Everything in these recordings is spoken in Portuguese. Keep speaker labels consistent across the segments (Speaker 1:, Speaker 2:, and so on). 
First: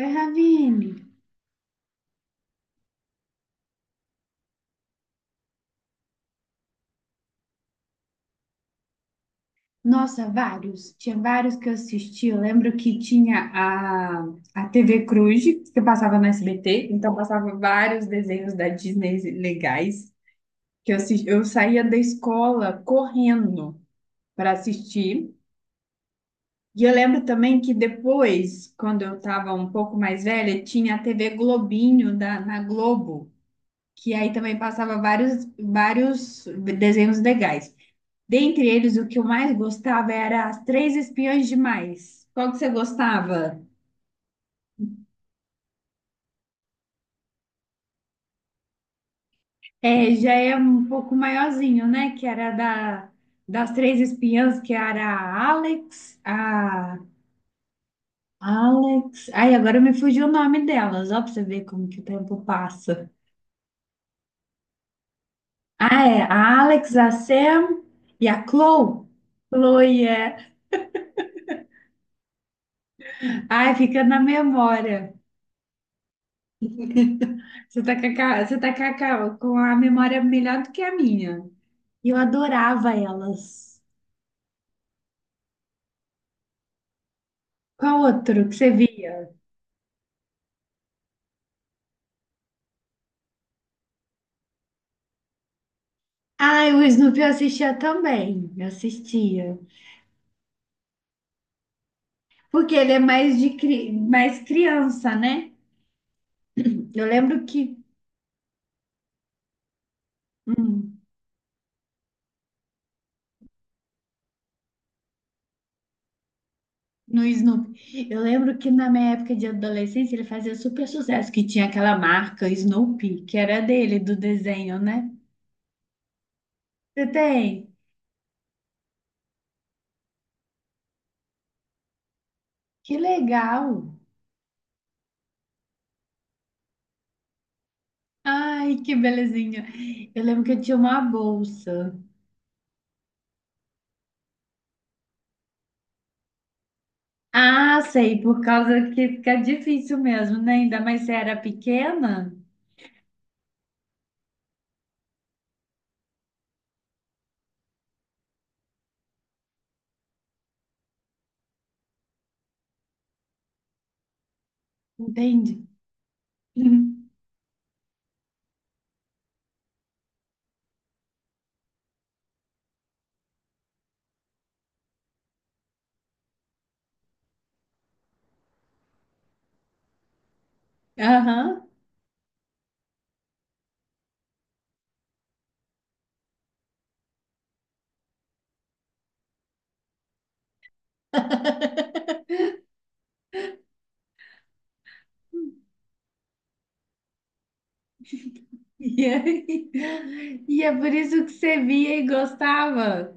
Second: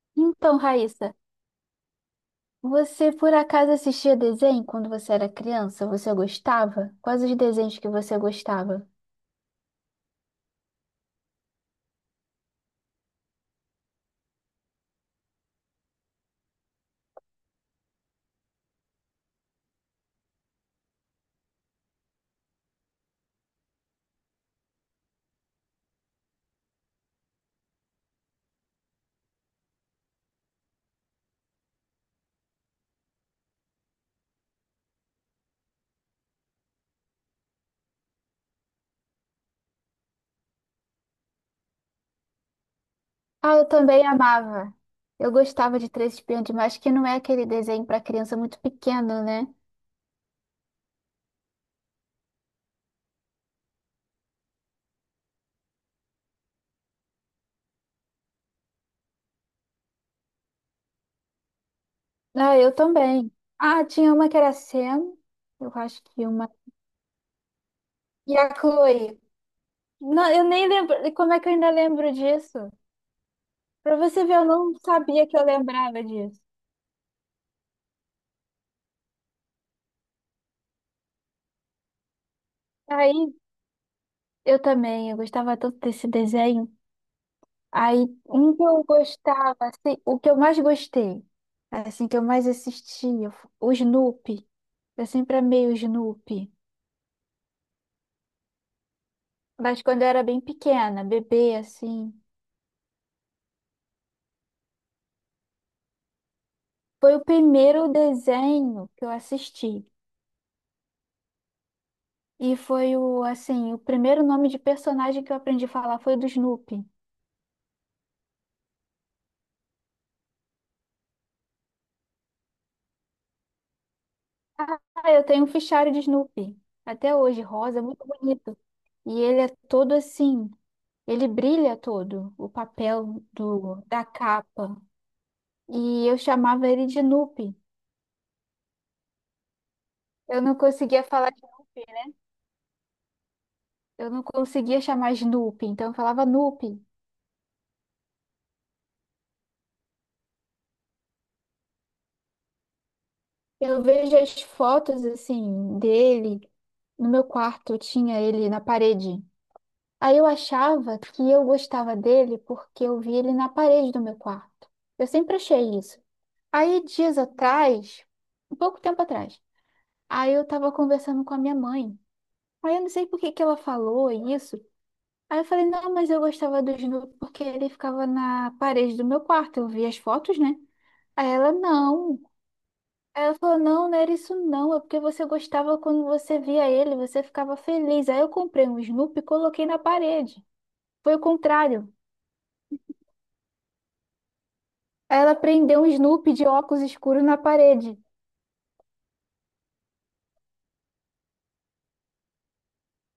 Speaker 1: Oi,
Speaker 2: Então,
Speaker 1: Ravine.
Speaker 2: Raíssa, você por acaso assistia desenho quando você era criança? Você gostava? Quais os desenhos que você gostava?
Speaker 1: Nossa, vários. Tinha vários que eu assisti. Eu lembro que tinha a TV Cruz, que passava no SBT, então passava vários desenhos da Disney legais, que eu saía da escola correndo para assistir. E eu lembro também que depois, quando eu estava um pouco mais velha, tinha a TV Globinho na Globo, que aí também passava vários desenhos legais. Dentre eles, o que eu mais gostava era As Três Espiãs Demais. Qual que você
Speaker 2: Ah,
Speaker 1: gostava?
Speaker 2: eu também amava. Eu gostava de Três Espiãs Demais, que não é aquele desenho para criança muito pequeno, né?
Speaker 1: É, já é um pouco maiorzinho, né? Que era das Três Espiãs, que era a Alex, a Alex. Ai, agora me fugiu o nome delas, ó, pra você ver como que o tempo
Speaker 2: Ah, eu
Speaker 1: passa.
Speaker 2: também. Ah, tinha uma que era Sam, eu acho
Speaker 1: Ah, é,
Speaker 2: que uma.
Speaker 1: a Alex, a Sam e
Speaker 2: E
Speaker 1: a
Speaker 2: a
Speaker 1: Chloe.
Speaker 2: Chloe.
Speaker 1: Chloe,
Speaker 2: Não, eu
Speaker 1: é.
Speaker 2: nem lembro. Como é que eu ainda lembro disso?
Speaker 1: Ai,
Speaker 2: Pra
Speaker 1: fica na
Speaker 2: você ver, eu não
Speaker 1: memória.
Speaker 2: sabia que eu lembrava disso.
Speaker 1: Você tá com a, ca- você tá com a ca- com a memória melhor do que a minha. E eu adorava
Speaker 2: Aí,
Speaker 1: elas.
Speaker 2: eu também, eu gostava tanto desse desenho.
Speaker 1: Qual
Speaker 2: Aí,
Speaker 1: outro que
Speaker 2: um que
Speaker 1: você
Speaker 2: eu
Speaker 1: viu?
Speaker 2: gostava, assim, o que eu mais gostei, assim, que eu mais assistia, o Snoopy. Eu sempre amei o Snoopy.
Speaker 1: Ah, o Snoopy eu assistia também. Eu assistia.
Speaker 2: Mas quando eu era bem pequena, bebê, assim.
Speaker 1: Porque ele é mais criança, né? Eu
Speaker 2: Foi o
Speaker 1: lembro que
Speaker 2: primeiro desenho que eu assisti.
Speaker 1: hum,
Speaker 2: E foi o, assim, o primeiro nome de personagem que eu aprendi a falar foi o do Snoopy.
Speaker 1: no Snoopy, eu lembro que na minha época de adolescência ele fazia super sucesso, que tinha aquela marca Snoopy, que era dele, do desenho, né?
Speaker 2: Ah, eu tenho um fichário de Snoopy.
Speaker 1: Você
Speaker 2: Até hoje,
Speaker 1: tem?
Speaker 2: rosa, muito bonito. E ele é todo assim, ele brilha todo, o
Speaker 1: Que
Speaker 2: papel
Speaker 1: legal!
Speaker 2: do, da capa. E eu chamava ele de Nupe.
Speaker 1: Ai, que belezinha! Eu
Speaker 2: Eu
Speaker 1: lembro que
Speaker 2: não
Speaker 1: eu tinha uma
Speaker 2: conseguia falar, Snoopy,
Speaker 1: bolsa.
Speaker 2: né? Eu não conseguia chamar Snoopy, então eu falava Nupe.
Speaker 1: Ah, sei, por causa que fica difícil mesmo, né? Ainda mais se era pequena,
Speaker 2: Eu vejo as fotos assim dele no meu quarto, eu tinha ele na parede. Aí eu achava que eu gostava dele porque eu vi ele na parede do meu quarto. Eu sempre
Speaker 1: entende?
Speaker 2: achei isso. Aí dias atrás, um pouco tempo atrás, aí eu tava conversando com a minha mãe. Aí eu não sei por que que ela falou isso. Aí eu falei, não, mas eu gostava do Snoopy porque ele ficava na parede do meu quarto, eu via as fotos, né? Aí ela,
Speaker 1: Aham.
Speaker 2: não. Aí ela falou, não, não era isso não, é porque você gostava quando você via ele, você ficava feliz. Aí eu comprei um Snoopy e coloquei na parede. Foi o contrário. Aí ela prendeu um Snoopy de óculos escuros na parede.
Speaker 1: E aí- e é por isso que você via e gostava.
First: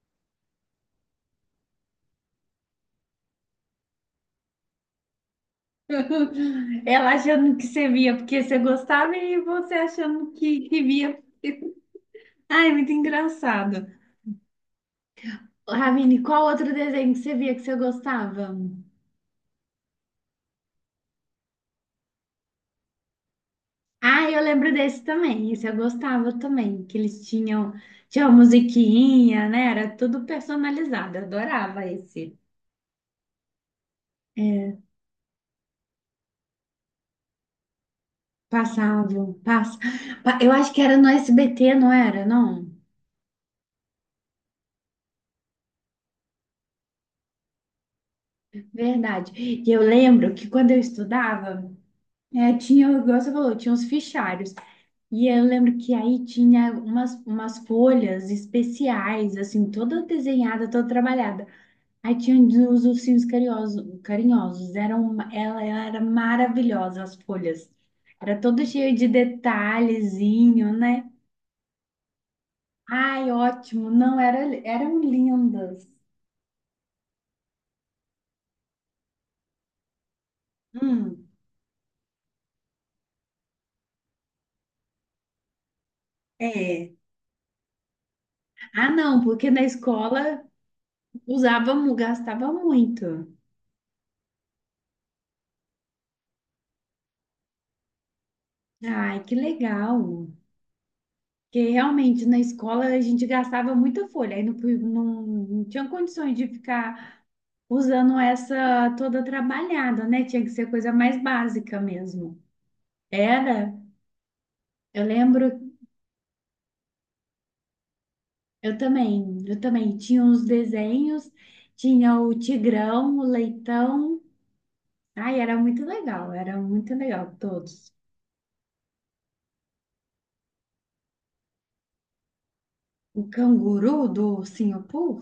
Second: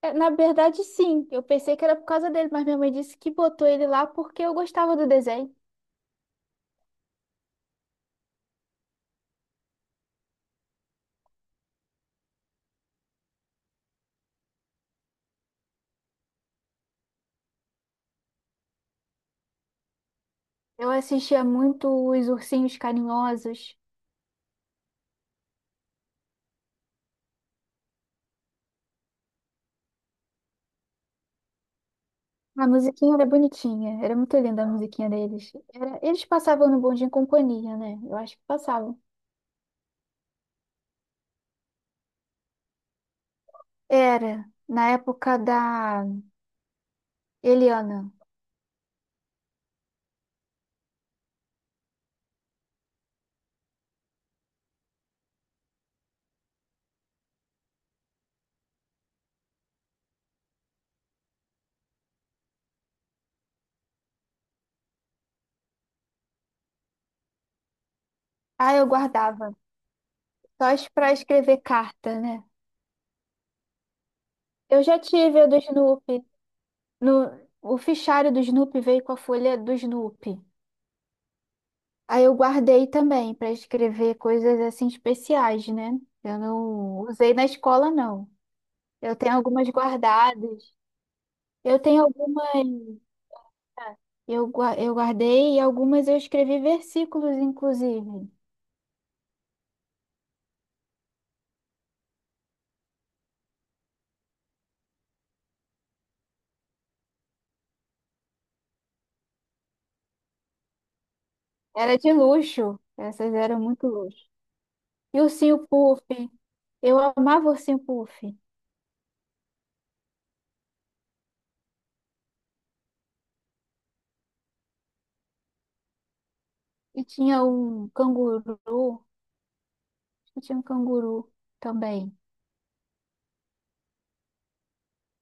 Speaker 2: É, na verdade, sim, eu pensei que era por causa dele, mas minha mãe disse que botou ele lá porque eu gostava do desenho.
Speaker 1: Ela achando que você via porque você gostava e você achando que via. Ai, muito engraçado. Ravine, qual outro desenho que você via que você gostava?
Speaker 2: Eu assistia muito os Ursinhos Carinhosos.
Speaker 1: Ah, eu lembro desse também. Esse eu gostava também, que eles tinha uma musiquinha, né? Era tudo personalizado. Eu adorava esse.
Speaker 2: A musiquinha era bonitinha, era muito linda a
Speaker 1: É,
Speaker 2: musiquinha deles. Era, eles passavam no Bom Dia e Companhia, né? Eu acho que passavam.
Speaker 1: passavam, passa. Eu acho que era no SBT, não era? Não.
Speaker 2: Era, na época da Eliana.
Speaker 1: Verdade. E eu lembro que quando eu estudava, é, tinha, igual você falou, tinha uns fichários. E eu lembro que aí tinha umas folhas especiais, assim, toda desenhada, toda trabalhada. Aí tinha os ursinhos carinhosos, carinhosos. Eram, ela era maravilhosa, as folhas. Era todo
Speaker 2: Ah, eu
Speaker 1: cheio de
Speaker 2: guardava,
Speaker 1: detalhezinho, né?
Speaker 2: pra escrever carta, né?
Speaker 1: Ai, ótimo. Não, era,
Speaker 2: Eu já
Speaker 1: eram
Speaker 2: tive a do
Speaker 1: lindas.
Speaker 2: Snoopy. No, O fichário do Snoopy veio com a folha do Snoopy.
Speaker 1: Hum,
Speaker 2: Aí eu guardei também pra escrever coisas assim especiais, né? Eu
Speaker 1: é.
Speaker 2: não usei na escola, não.
Speaker 1: Ah,
Speaker 2: Eu
Speaker 1: não,
Speaker 2: tenho
Speaker 1: porque na
Speaker 2: algumas
Speaker 1: escola
Speaker 2: guardadas.
Speaker 1: usava,
Speaker 2: Eu tenho
Speaker 1: gastava
Speaker 2: algumas.
Speaker 1: muito.
Speaker 2: Eu, eu guardei e algumas eu escrevi versículos, inclusive.
Speaker 1: Ai, que legal. Porque realmente na escola a gente gastava muita folha. Aí não, não, não tinha condições de ficar usando essa toda trabalhada, né? Tinha que ser coisa mais básica
Speaker 2: Era de
Speaker 1: mesmo.
Speaker 2: luxo. Essas eram
Speaker 1: Era,
Speaker 2: muito luxo.
Speaker 1: eu
Speaker 2: E o
Speaker 1: lembro,
Speaker 2: ursinho Puff. Eu amava o ursinho Puff.
Speaker 1: eu também tinha uns desenhos, tinha o tigrão, o leitão. Ai, era muito
Speaker 2: E
Speaker 1: legal
Speaker 2: tinha um
Speaker 1: todos.
Speaker 2: canguru. Acho que tinha um canguru também.
Speaker 1: O canguru do Singapur.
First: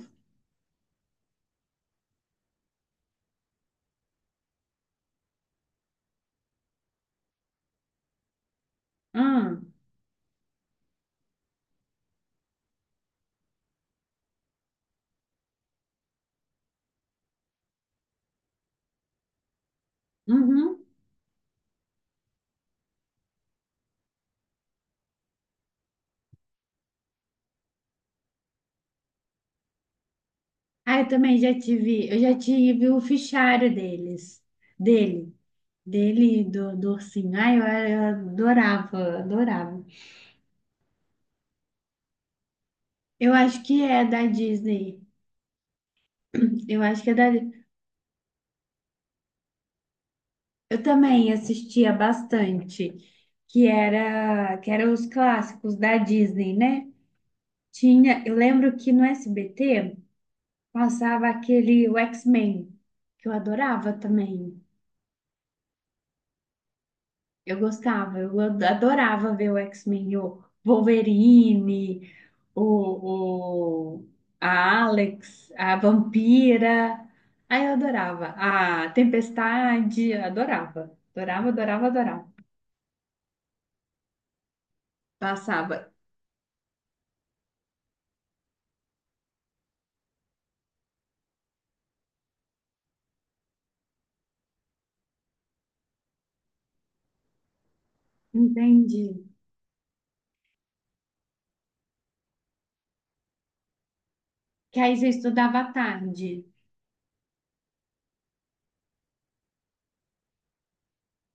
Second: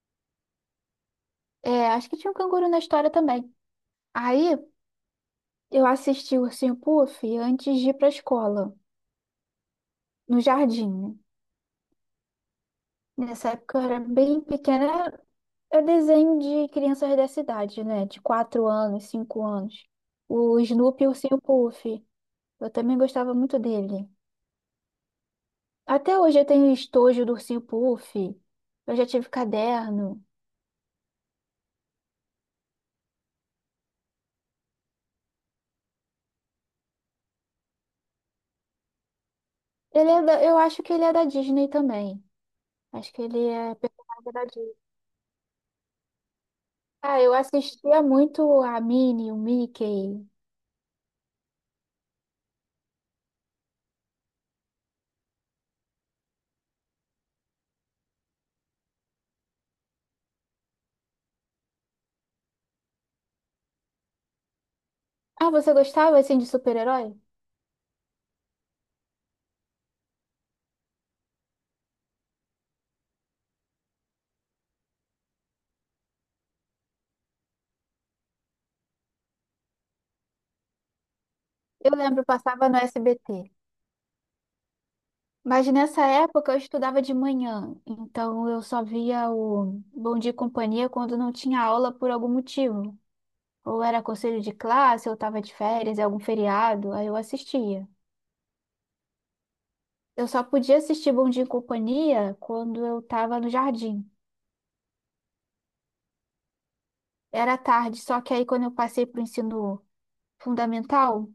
Speaker 2: É, acho que tinha um canguru na história também. Aí eu assisti o ursinho Puff antes de ir pra escola,
Speaker 1: Hum,
Speaker 2: no jardim. Né? Nessa época eu era bem pequena, é desenho de crianças dessa idade, né? De 4 anos, 5 anos. O
Speaker 1: uhum.
Speaker 2: Snoopy e o Ursinho Puff. Eu também gostava muito dele. Até hoje eu tenho estojo do Ursinho Puff. Eu já tive caderno.
Speaker 1: Ah, eu também já tive, eu já tive o fichário deles, dele, dele e do ursinho. Ai, eu adorava, adorava.
Speaker 2: Eu acho que ele é da Disney também. Acho que
Speaker 1: Eu
Speaker 2: ele
Speaker 1: acho
Speaker 2: é
Speaker 1: que é da
Speaker 2: personagem da Disney.
Speaker 1: Disney. Eu acho que é
Speaker 2: Ah,
Speaker 1: da.
Speaker 2: eu assistia muito a Minnie, o Mickey.
Speaker 1: Eu também assistia bastante, que eram os clássicos da Disney, né? Tinha, eu lembro que no SBT passava aquele o X-Men, que eu adorava também.
Speaker 2: Ah, você gostava assim de super-herói?
Speaker 1: Eu gostava, adorava ver o X-Men, o Wolverine, o, o- a Alex, a Vampira. Aí eu adorava. A Tempestade, adorava. Adorava, adorava,
Speaker 2: Eu lembro,
Speaker 1: adorava.
Speaker 2: passava no SBT. Mas
Speaker 1: Passava.
Speaker 2: nessa época eu estudava de manhã, então eu só via o Bom Dia e Companhia quando não tinha aula por algum motivo. Ou era conselho de classe, ou estava de férias, algum feriado, aí eu assistia.
Speaker 1: Entendi.
Speaker 2: Eu só podia assistir Bom Dia e Companhia quando eu estava no jardim.
Speaker 1: Que aí você estudava à tarde.
Speaker 2: Era tarde, só que aí quando eu passei para o ensino fundamental,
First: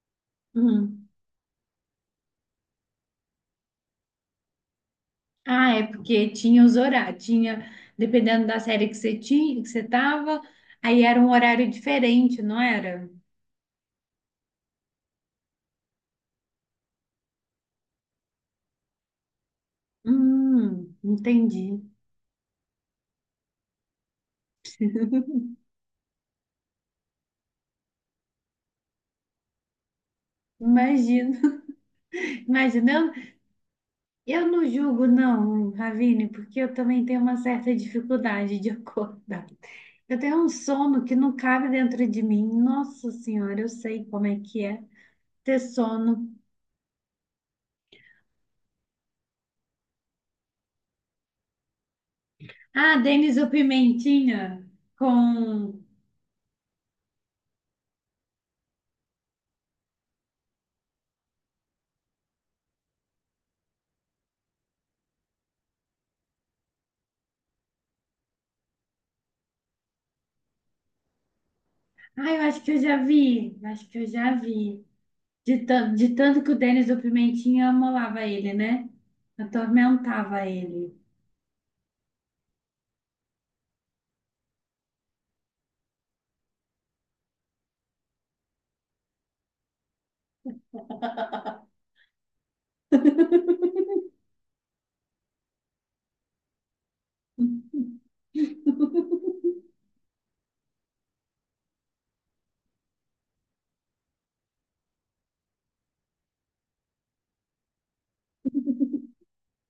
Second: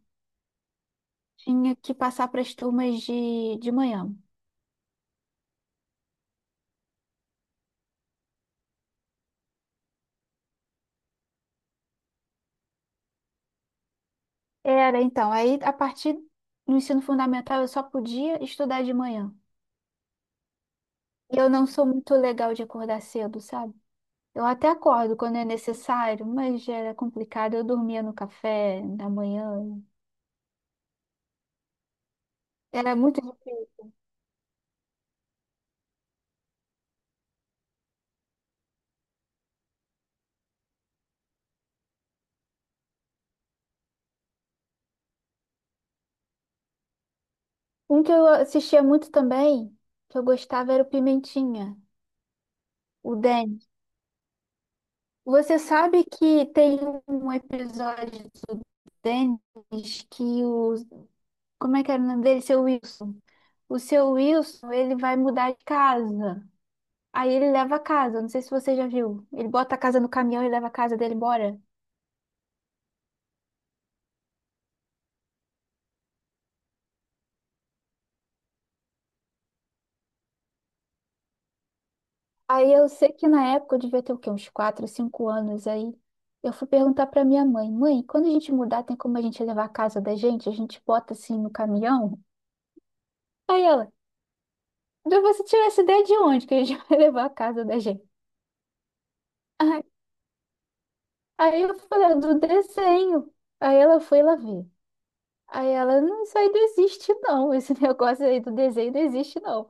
Speaker 1: Hum.
Speaker 2: tinha que passar para as turmas de manhã.
Speaker 1: Ah, é porque tinha os horários, tinha, dependendo da série que você tinha, que você tava, aí era um horário diferente, não era?
Speaker 2: Era então, aí a partir do ensino fundamental eu só podia estudar de manhã. E eu não
Speaker 1: Entendi.
Speaker 2: sou muito legal de acordar cedo, sabe? Eu até acordo quando é necessário, mas já era complicado. Eu dormia no café da manhã.
Speaker 1: Imagino, imagina.
Speaker 2: Era
Speaker 1: Eu,
Speaker 2: muito difícil.
Speaker 1: eu não julgo, não, Ravine, porque eu também tenho uma certa dificuldade de acordar. Eu tenho um sono que não cabe dentro de mim. Nossa Senhora, eu sei como é que é ter sono.
Speaker 2: Um que eu assistia muito também, que eu gostava, era o Pimentinha,
Speaker 1: Ah,
Speaker 2: o
Speaker 1: Denis o
Speaker 2: Dennis.
Speaker 1: Pimentinha
Speaker 2: Você
Speaker 1: com.
Speaker 2: sabe que tem um episódio do Dennis que o. Como é que era o nome dele? Seu Wilson. O seu Wilson, ele vai mudar de casa. Aí ele leva a casa. Não sei se você já viu. Ele bota a casa no caminhão e leva a casa dele embora.
Speaker 1: Ah, eu acho que eu já vi, eu acho que eu já vi. De tanto que o Denis o Pimentinha amolava ele, né? Atormentava ele.
Speaker 2: Aí eu sei que na época eu devia ter o quê? Uns 4, 5 anos aí. Eu fui perguntar pra minha mãe, mãe, quando a gente mudar, tem como a gente levar a casa da gente? A gente bota assim no caminhão? Aí ela, "Mas você tirou essa ideia de onde que a gente vai levar a casa da gente? Aí, aí, eu falei, "Ah, do desenho. Aí ela foi lá ver. Aí ela, não, isso aí não existe não. Esse negócio aí do desenho não existe não.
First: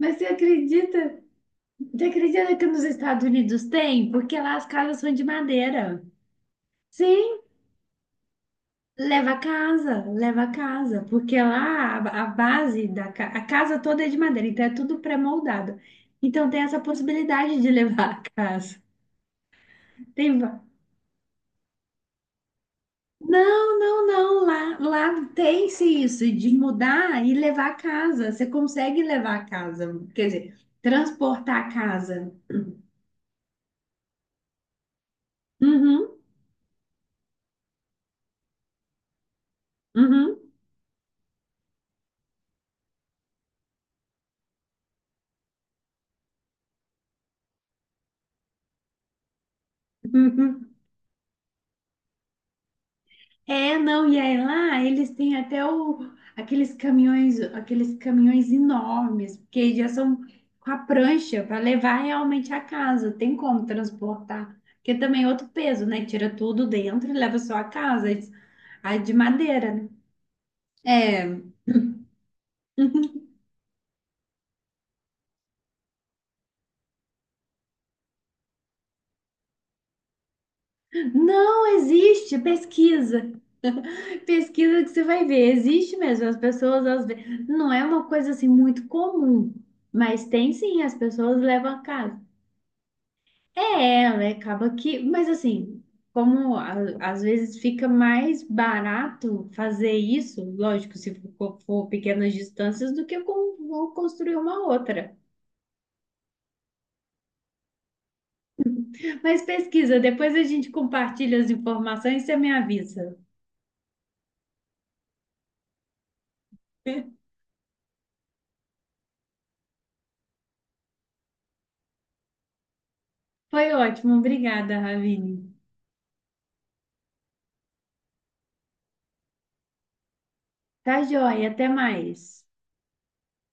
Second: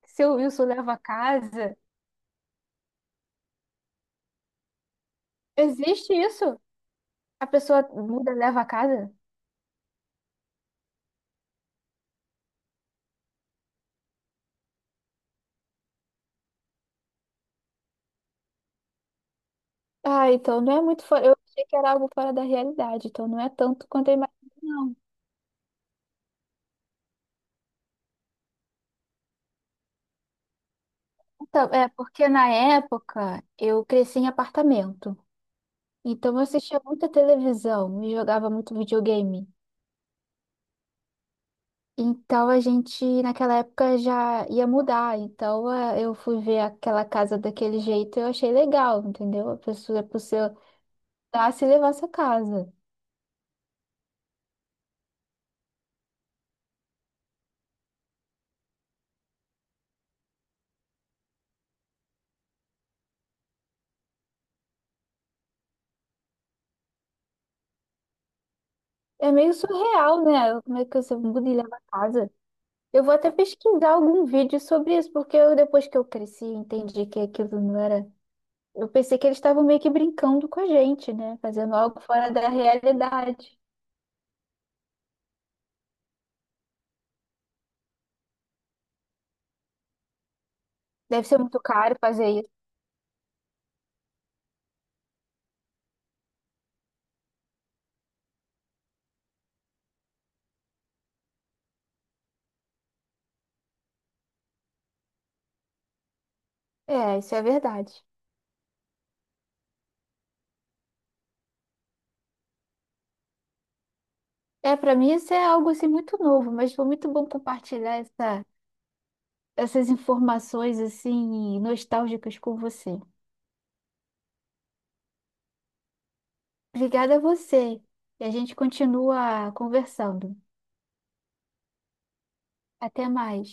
Speaker 1: Mas você
Speaker 2: Seu Wilson leva a
Speaker 1: acredita?
Speaker 2: casa.
Speaker 1: Você acredita que nos Estados Unidos tem? Porque lá as casas são de madeira.
Speaker 2: Existe isso?
Speaker 1: Sim,
Speaker 2: A pessoa muda, leva a casa?
Speaker 1: leva a casa, leva a casa. Porque lá a base a casa toda é de madeira, então é tudo pré-moldado. Então tem essa possibilidade de levar a casa.
Speaker 2: Ah,
Speaker 1: Tem,
Speaker 2: então não é muito fora. Eu achei que era algo fora da realidade, então não é
Speaker 1: não,
Speaker 2: tanto
Speaker 1: não,
Speaker 2: quanto eu
Speaker 1: não.
Speaker 2: imaginei,
Speaker 1: Lá,
Speaker 2: não.
Speaker 1: lá tem-se isso de mudar e levar a casa. Você consegue levar a casa, quer dizer,
Speaker 2: Então,
Speaker 1: transportar a
Speaker 2: é porque
Speaker 1: casa.
Speaker 2: na época eu cresci em apartamento.
Speaker 1: Uhum,
Speaker 2: Então eu assistia muita televisão e jogava muito videogame.
Speaker 1: uhum.
Speaker 2: Então a gente, naquela época, já ia mudar. Então eu fui ver aquela casa daquele jeito e eu achei legal, entendeu? A pessoa dar se levar essa casa.
Speaker 1: É, não, e aí lá eles têm até aqueles caminhões enormes, porque já são com a prancha para levar realmente a casa, tem como transportar, porque também é outro peso, né? Tira tudo dentro e leva só a casa, a de
Speaker 2: É meio
Speaker 1: madeira, né?
Speaker 2: surreal, né? Como é que você
Speaker 1: É,
Speaker 2: muda e leva a casa? Eu vou até pesquisar algum vídeo sobre isso, porque eu, depois que eu cresci, entendi que aquilo não era. Eu pensei que eles estavam meio que brincando com a gente, né? Fazendo
Speaker 1: não
Speaker 2: algo fora
Speaker 1: existe
Speaker 2: da
Speaker 1: pesquisa,
Speaker 2: realidade.
Speaker 1: pesquisa que você vai ver, existe mesmo, as pessoas às vezes, não é uma coisa assim muito comum, mas tem sim, as
Speaker 2: Deve ser
Speaker 1: pessoas
Speaker 2: muito
Speaker 1: levam a
Speaker 2: caro
Speaker 1: casa.
Speaker 2: fazer isso.
Speaker 1: É, ela acaba que, mas assim, como a- às vezes fica mais barato fazer isso, lógico, se for pequenas distâncias, do que vou construir uma outra.
Speaker 2: É, isso é verdade.
Speaker 1: Mas pesquisa, depois a gente compartilha as informações e você me avisa.
Speaker 2: É, para mim isso é algo assim muito novo, mas foi muito bom compartilhar essas informações assim nostálgicas com você.
Speaker 1: Foi ótimo, obrigada, Ravine.
Speaker 2: Obrigada a você. E a gente continua conversando.
Speaker 1: Tá joia, até mais.
Speaker 2: Até mais.